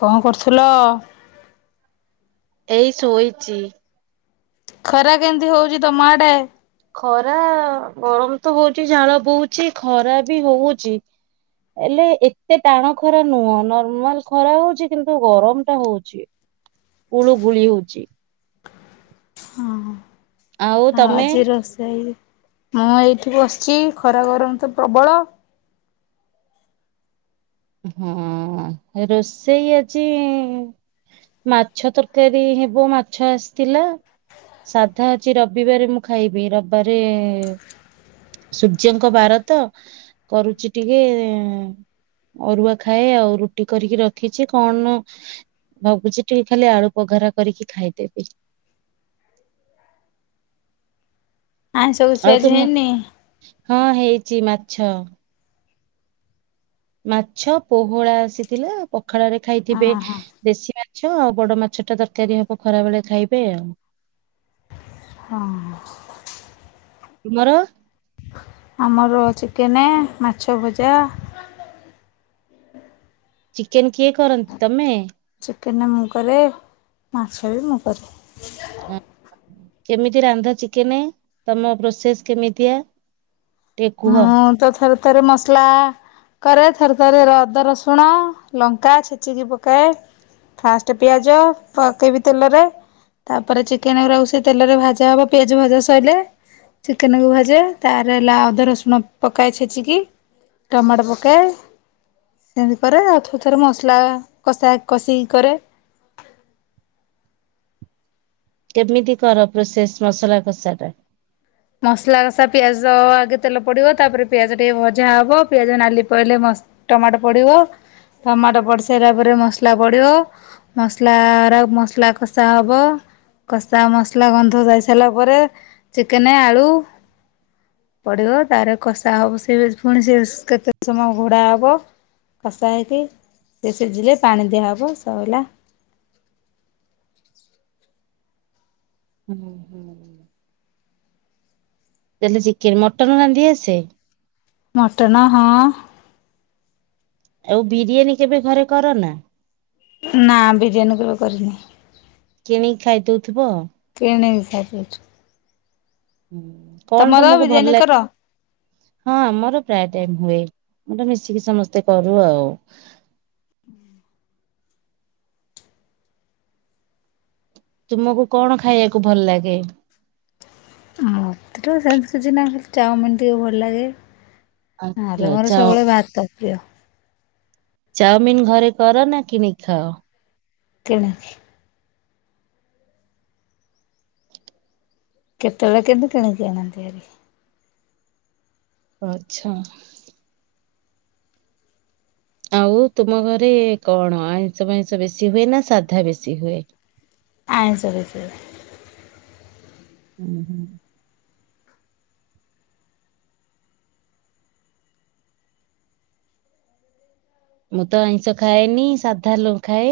କଣ୍ କରୁଥିଲ? ଏଇ ଶୋଇଚି। ଖରା କେମିତି ହଉଚି ତମ ଆଡେ? ଖରା ଗରମ୍ ତ ହଉଚି ଝାଳ ବୋହୁଚି ଖରା ବି ହଉଚି। ହେଲେ ଏତେ ଟାଣ ଖରା ନୁହଁ ନର୍ମାଲ୍ ଖରା ହଉଚି କିନ୍ତୁ ଗରମ୍ ଟା ହଉ ଚି-ଗୁଳୁ ଗୁଳି ହଉଚି। ହଁ -ହଁ ଆଉ ଆଜି ରୋଷଇ? ମୁଁ ଏଇଠିକୁ ବସିଚି ଖରା ଗରମ୍ ତ ପ୍ରବଳ। ହଁ ରୋଷେଇ ଆଜି ମାଛ ତରକାରୀ ହେବ ମାଛ ଆସିଥିଲା ସାଧା ଆଜି ରବିବାରେ ମୁଁ ଖାଇବି ରବିବାରେ ସୂର୍ଯ୍ୟଙ୍କ ବାର ତ କରୁଚି ଟିକେ ଅରୁଆ ଖାଏ ଆଉ ରୁଟି କରିକି ରଖିଛି କଣ ଭାବୁଛି ଟିକେ ଖାଲି ଆଳୁ ପଘରା କରିକି ଖାଇଦେବି ଆଇଁଷ ଆଜି ଆଉ ତ କିଛି ମୁଁ ହେଇନି? ହଁ ହେଇଛି ମାଛ ମାଛ ପୋହଳା ଆସିଥିଲା ପଖାଳ ରେ ହଁ ଖାଇଥିବେ ହଁ ଦେଶୀ ମାଛ ଆଉ ବଡ ମାଛ ଟା ତରକାରୀ ହବ ଖରାବେେଳେ ଖାଇବେ ଆଉ ହଁ ତମର ଆମର ଚିକେନ ମାଛ ଭଜା ଚିକେନ କିଏ କରନ୍ତି ତମେ ଚିକେନ ମୁଁ କରେ ମାଛ ବି ମୁଁ କରେ। ଆଁ କେମିତି ରାନ୍ଧ ଚିକେନ ତମ ପ୍ରୋସେସ କେମିତିଆ? ଟିକେ କୁହ? ମୁଁ ତ ଥରେ ଥରେ ମସଲା କରେ ଥରେ ଥରେ ଅଦା ରସୁଣ ଲଙ୍କା ଛେଚିକି ପକାଏ। ଫାଷ୍ଟ ପିଆଜ ପକେଇବି ତେଲରେ ତାପରେ ଚିକେନ ଗୁରା ସେ ତେଲରେ ଭଜା ହବ ପିଆଜ ଭଜା ସଇଲେ ଚିକେନକୁୁ ଭାଜେ ତାପର ଅଦା ରସୁଣ ପକାଏ ଛେଚିକି ଟମାଟ ପକାଏ ସେମିତି କରେ ଆଉ ଥରେ ଥରେ ମସଲା କଷା କଷିକି କରେ। କେମିତି କର ପ୍ରୋସେସ ମସଲା କଷା ଟା? ମସଲା କଷା ପିଆଜ ଆଗେ ତେଲ ପଡ଼ିବ ତାପରେ ପିଆଜ ଟିକେ ଭଜା ହବ ପିଆଜ ନାଲି ପଇଲେ ମସ୍ ଟମାଟୋ ପଡିବ ଟମାଟୋ ପଡି ସାରିଲା ପରେ ମସଲା ପଡିବ ମସଲା ର ମସଲା କଷା ହବ କଷା ମସଲା ଗନ୍ଧ ଯାଇ ସାରିଲା ପରେ ଚିକେନ ଆଳୁ ପଡିବ ତାର କଷା ହବ ସେ ପୁଣି ସେ କେତେ ସମୟ ଘୋଡା ହବ କଷା ହେଇକି ସେ ସିଝିଲେ ପାଣି ଦିଆହେବ ସଇଲା ହୁଁ ହୁଁଁ ଖାଲି ଚିକେନ ମଟନ ରାନ୍ଧି ଆସେ? ମଟନ ହଁ ଆଉ ବିରିୟାନୀ କେବେ ଘରେ କର ନା? ନା ବିରିୟାନୀ କେବେ କରିନି। କିଣିକି ଖାଇଦଉଥିବ? କିଣିକି ଖାଇ ଦଉଚୁ। ହୁଁ କଣ ତମର ତମକୁ ବିରିୟାନୀ ଭଲ ଲାଗେ? କର? ହଁ ମୋର ପ୍ରାୟ ଟାଇମ୍ ହୁଏ ଗୋଟେସମିଶିକି ସମସ୍ତେ କରୁ ଆଉ। ତୁମକୁ କଣ ଖାଇବାକୁ ଭଲ ଲାଗେ? ମତେ ତ ସେମିତି କିଛି ନାଇଁ ଖାଲି ଚାଓମିନ ଟିକେ ଭଲ ଲାଗେ। ଆଚ୍ଛା ନହେଲେ ମୋର ଚାଓ ସବୁବେଳେ ଭାତ ପ୍ରିୟ। ଚାଓମିିନ ଘରେ କର ନା କିଣିକି ଖାଅ? କିଣେ। କେତେବେଳେ କେମତି କିଣିକି ଆଣନ୍ତି ଭାରି। ଆଚ୍ଛା! ଆଉ ତୁମ ଘରେ କଣ ଆଇଁଷ ଫାଇଁଷ ବେଶି ହୁଏ ନା ସାଧା ବେଶି ହୁଏ? ଆଇଁଷ ବେଶୀ ହୁଏ। ଉଁ ହୁଁ। ମୁଁ ତ ଆଇଁଷ ଖାଏନି, ସାଧା ହେଲେ ଖାଏ।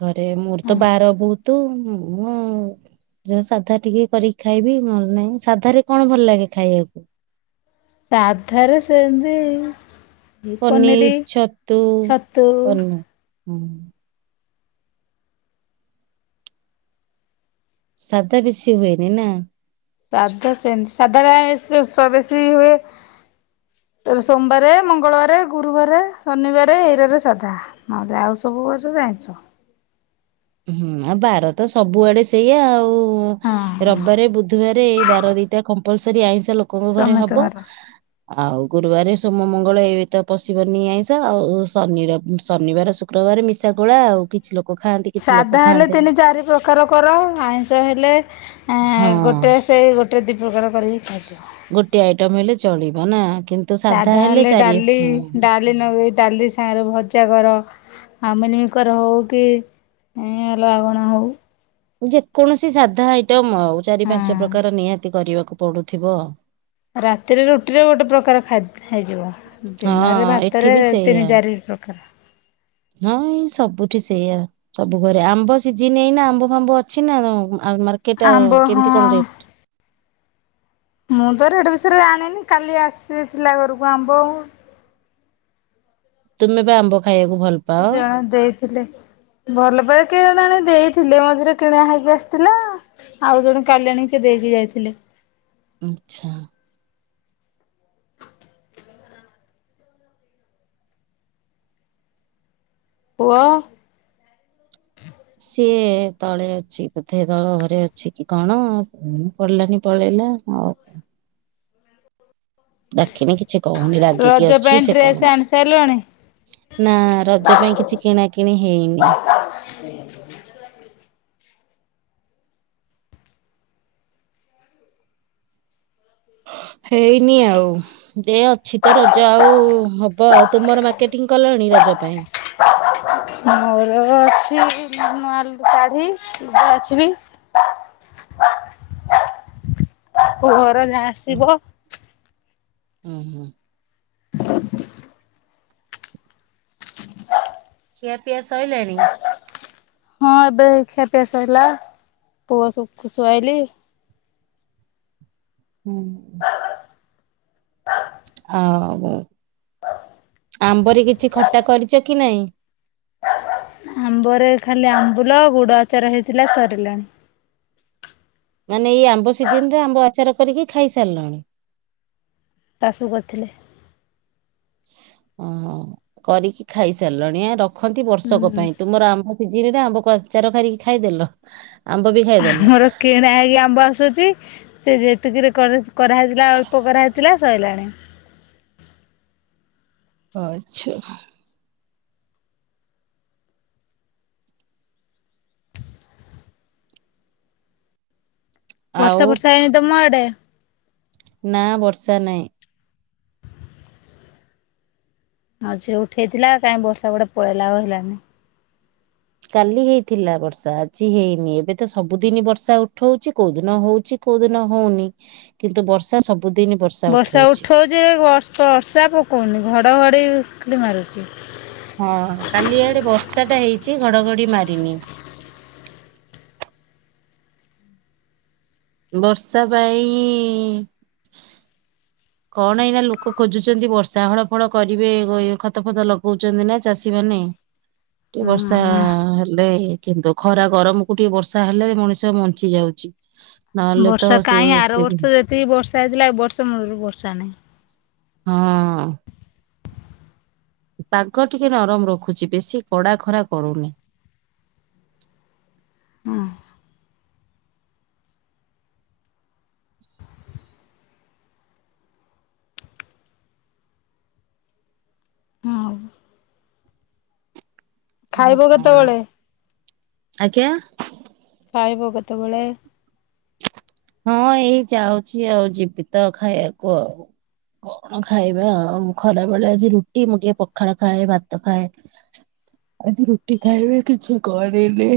ଘରେ ମୋର ତ ହଁ। ବାର ବହୁତ। ମୁଁ ଯୋଉ ସାଧା ଟିକେ କରିକି ଖାଇବି ନହେଲେ ନାଇଁ। ସାଧାରେ କଣ ଭଲ ଲାଗେ ଖାଇବାକୁ? ସାଧାରେ ସେନ୍ତି ପନିର, ଛତୁ। ଛତୁ [unintelligible] ସାଧା ବେଶି ହୁଏନି ନା? ସାଧା ସେମିତି ସାଧା [unintelligible] ବେଶୀ ହୁଏ ତ ସୋମବାରେ, ମଙ୍ଗଳବାରେ, ଗୁରୁବାରେ, ଶନିବାରେ ଏଇରାରେ ସାଧା। ନହେଲେ ଆଉ ସବୁ ବାରରେ ଆଇଁଷ। ହୁଁ, ଆଉ ବାର ତ ସବୁଆଡେ ସେଇଆ ଆଉ। ର ହଁ ବିବାରେ, ବୁଧବାରେ ଏଇ ବାର ଦିଟା କମ୍ପଲସରି ଆଇଁଷ ଲୋକଙ୍କ ଘରେ ହବ। ସମସ୍ତଙ୍କର। ଆଉ ଗୁରୁବାରେ, ସୋମ, ମଙ୍ଗଳ ଏଇ ତ ପଶିବନି ଆଇଁଷ ଆଉ ଶନି, ରବି, ଶନିବାର, ଶୁକ୍ କ୍ରବାର ମିଶା ଗୋଳା ଆଉ, କିଛି ଲୋକ ଖାଆନ୍ତି କିଛି ଲୋକ ସାଧା ହେଲେ ଖାଆନ୍ତିନି ତିନି, ଚାରି ପ୍ର କାର କର, ଆଇଁଷ ହେଲେ ହଁ। ଗୋଟେ ସେଇ ଗୋଟେ ଦୁଇ ପ୍ରକାର କରିକି ଖାଇଦିଅ। ଗୋଟେ ଆଇଟମ ହେଲେ ଚଳିବ ନା? କିନ୍ତୁ ସାଧା ହେଲେ ଡାଲି, ଡାଲି ନଗେଇ ଡାଲି ସାଙ୍ଗରେ ଭଜା କର। ଆଉ ମିଲମିକର ହଉ କି ଅଲଗା କଣ ହଉ। ଯେକୌଣସି ସାଧା ଆଇଟମ ଆଉ ଚାରି ପାଞ୍ଚ ହଁ ପ୍ରକାର ନିହାତି କରିବାକୁ ପଡୁଥିବ। ରାତିରେ ରୁଟିରେ ଗୋଟେ ପ୍ରକାର ଖା ହେଇଯିବ। ଦିନରେ ହଁ ଏଠି ଭାତରେ ବି ତିନି ସେଇଆ। ଚାରି ପ୍ର କାର। ହଁ, ଏଇ ସବୁଠି ସେଇଆ। ସବୁ ଘରେ ଆମ୍ବ ସିଜିନ ଏଇନା ଆମ୍ବ-ଫାମ୍ବ ଅଛି ନା, ମାର୍କେଟ ଆମ୍ବ ହଁ କେମିତି କଣ ରେଟ୍? ମୁଁ ତ ଏଟେ ବିଷୟରେ ଜାଣିନି, କାଲି ଆସିଥିଲା ଘରକୁ ଆମ୍ବ। ତୁମେ ପା ଆମ୍ବ ଖାଇବାକୁ ଭଲ ପାଅ ଜଣେ ଦେଇ ଥିଲେ। ଭଲ ପାଏ କିଏ ଜଣେ ଆଣିଲି ଦେଇଥିଲେ। ମଝିରେ କିଣା ହେଇକି ଆସିଥିଲା। ଆଉ ଜଣେ କାଲି ଆଣିକି କିଏ ଦେଇକି ଯାଇଥିଲେ। ଆଚ୍ଛା। [inaudible] [inaudible] [inaudible] ରଜ ପାଇଁ ଡ୍ରେସ୍ ଆଣି ସାରିଲଣି? [inaudible] [inaudible] [inaudible] [inaudible] [inaudible] ହୁଁ [inaudible] [inaudible] [inaudible] [inaudible] [inaudible] [inaudible] ହଉ ଆମ୍ବରି କିଛି ଖଟା କରିଛ କି ନାଇଁ? ଆମ୍ବରେ ଖାଲି ଆମ୍ବୁଲ ଗୁଡ ଆଚାର ହେଇଥିଲା ସରିଲାଣି। ମାନେ ଏଇ ଆମ୍ବ ସିଜନ ରେ ଆମ୍ବ ଆଚାର କରିକି ଖାଇସାରିଲାଣି? ଶାଶୁ କରିଥିଲେ। ଓହୋ କରିକି ଖାଇସାରିଲାଣିଆ ରଖ ରଖନ୍ତି ବର୍ଷକ ହୁଁ। ପାଇଁ ତୁମର ଆମ୍ବ ସିଜିିନ ରେ ଆମ୍ବ ଆଚାର କରିକି ଖାଇଦେଲ ଆମ୍ବ ବି ଖାଇଦଲ। ଆମର କିଣା ହେଇକି ଆମ୍ବ ଆସୁଛି। ସେ ଯେତିକିରେ କରାହେଇଥିଲା ଅଳ୍ପ କରାହେଇଥିଲା ସରିଲାଣି। ଆଛା ଆଉ ବର୍ଷା ବର୍ଷା ହେଇନି ତମ ଆଡେ? ନା ବର୍ଷା ନାହିଁ। ମଝିରେ ଉଠେଇଥିଲା କାଇଁ ବର୍ଷା କୁଆଡେ ପଳେଇଲା ଆଉ ହେଲାନି। କାଲି ହେଇଥିଲା ବର୍ଷା ଆଜି ହେଇନି ଏବେ ତ ସବୁଦିନ ବର୍ଷା ଉଠଉଛି କୋଉଦିନ ହଉଛି। କୋଉ ଦିନ ହଉନି କିନ୍ତୁ ବର୍ଷା ସବୁ ତ [unintelligible] ବର୍ଷ ବର୍ଷା ଉଠଉଛି ବର୍ଷା ପକଉନି ଘଡଘଡି ମାରୁଛି। ହଁ କାଲି ଆଡେ ବର୍ଷାଟା ହେଇଛି ଘଡଘଡି ମାରିନି। [unintelligible] ବର୍ଷା ପାଇଁ ଇ-ଇ କଣ ଏଇଁନା ଲୋକ ଖୋଜୁଛନ୍ତି ବର୍ଷା। ହଳ ଫଳ କରିବେ ଖତ ଫତ ଲଗଉଛନ୍ତି ନା ଚାଷୀମାନେ। କେ ବର୍ଷା ହଁ ଲେ କିନ୍ତୁ ଖରା ଗରମକୁୁ ଟିକେ ବର୍ଷା ହେଲେ ମଣିଷ ବଞ୍ଚି ଯାଉଛି। ନହେଲେ ତ ବର୍ଷା ସେ କାଇଁ ଆର ସେ ବର୍ଷ ଯେତିକି ବର୍ଷା ହେଇଥିଲା ଏ ବର୍ଷ ମୁଳୁ ରୁ ବର୍ଷା ନାହିଁ। ହଁ। ପାଗ ଟିକେ ନରମ ରଖୁଛି, ବେଶୀ କଡା ଖରା କରୁନି। ହଁ। ହଁ। ହଁ ଖାଇବ କଣ କେତେବେଳେ? ଆଜ୍ଞା। ଖାଇବ କେତେବେଳେ? ହଁ, ଏଇ ଯାଉଛି ଆଉ ଯିବି ତ ଖାଇବାକୁ ଆଉ। କଣ ଖାଇବା ଆଉ ଖରା ବେଳେ ଆଜି ରୁଟି। ମୁଁ ଟିକେ ପଖାଳ ଖାଏ ଭାତ ଖାଏ। ଆଜି ରୁଟି ଖାଇବେ କିଛି କରିନି।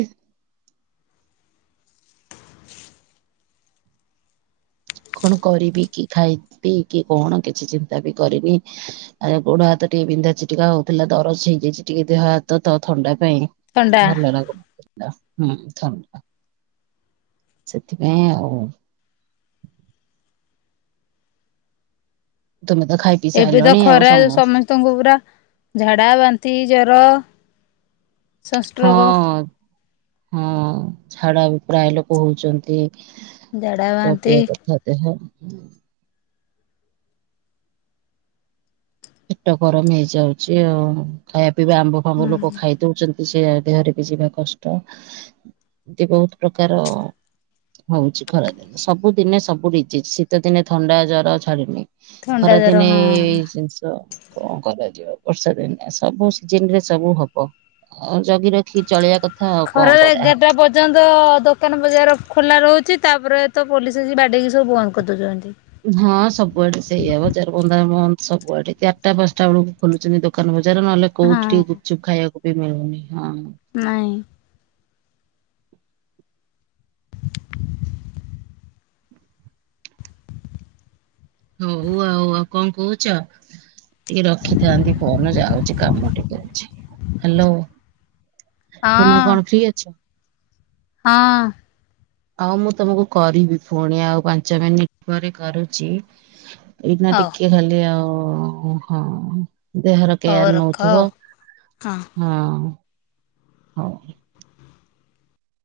କଣ କରିବି କି ଖାଇବି କି କଣ, କିଛି ଚିନ୍ତା ବି କରିନି। ଆଜ୍ଞା ଗୋଡ ହାତ ଟିକେ ବିନ୍ଧା ଛିଟିକା ହଉଥିଲା, ଦରଜ ହେଇଯାଇଛି ଟିକେ ଦେହ ହାତ ତ ଥଣ୍ଡା ପାଇଁ। ଥଣ୍ଡା ଭଲ ଲାଗୁନି ହୁଁ ଥଣ୍ଡା ସେଥିପାଇଁ ଆଉ। ତମେ ତ ଖାଇ ପିଇ ଏବେ ତ ସାରିଲଣି ଆଉ ଖରା, ସମସ୍ତ ସମସ୍ତଙ୍କୁ ପୁରା ଝାଡା, ବାନ୍ତି, ଜର। ସଂଷ୍ଟ୍ରୋକ ହଁ ହଁ ଝାଡା ବି ପ୍ରାୟ ଲୋକ ହଉଛନ୍ତି। ଝାଡ଼ା ଟ ବାନ୍ତି କିିଆ କଥା ଦେହ। ପେଟ ଗରମ ହେଇଯାଉଛି ଆଉ ଖାଇବା ପିଇବା ଆମ୍ବ ଫାମ୍ବ ହୁଁ। ଲୋକ ଖାଇ ଦଉଛ ସେ ଦେହରେ ବି ଯିବା କଷ୍ଟ। ଏମତି ବହୁତ ପ୍ରକାର ହଉଛି ଖରାଦିନେ, ସବୁ ଦିନେ ସବୁ ଡିଜିଚି ଶୀତ ଦିନେ ଥଣ୍ଡା, ଜର ଛାଡୁନି। ଥଣ୍ଡା ଜର ଖରାଦିନେ ହଁ। କଣ କରାଯିବ ବର୍ଷା ଦିନେ, ସବୁ ସିଜିନ୍ ରେ ସବୁ ହବ। ଜଗି ରଖ ଖି ଚଳେଇବା କଥା ଆଉ କଣ ଖରାରେ କରାହବ। ଏଗାରଟା ପର୍ଯ୍ୟନ୍ତ ଦୋକାନ ବଜାର ଖୋଲା ରହୁଛି, ତାପରେ ତ ପୋଲିସ ଆସି ବାଡ଼େଇକି ସବୁ ବନ୍ଦ କରିଦେଉଛନ୍ତି। ହଁ ସବୁଆଡେ ସେଇଆ ବଜାର ବନ୍ଧା ବନ୍ଦ ସବୁଆଡେ, ଚାରିଟା ପାଞ୍ଚଟା ବେଳକୁ ଖୋଲୁଛନ୍ତି ଦୋକାନ ବଜାର ନହେଲେ କୋଉଠିି ଟିକେ ହଁ ଗୁପଚୁପ ଖାଇବାକୁ ବି ମିଳୁନି। ହଁ। ନାଇଁ। ହଉ ଆଉ କଣ କହୁଛ? ଟିକେ ରଖିଥାନ୍ତି ଫୋନ ଯାଉଛି କାମ ଟିକେ ଅଛି। ହ୍ୟାଲୋ ତମେ ହଁ କଣ ଫ୍ରୀ ଅଛ? ହଁ। ଆଉ ମୁଁ ତମକୁ କରିବି ପୁଣି ଆଉ ପାଞ୍ଚ ମିନିଟ ପରେ କରୁଛି। ଏଇନା ହଉ ଟିକେ ଖାଲି ଆଉ ହଁ ଦେହର ହଉ କେୟାର ରଖ ଆଉ ନଉଥିବ। ହଁ। ହଁ ହଉ।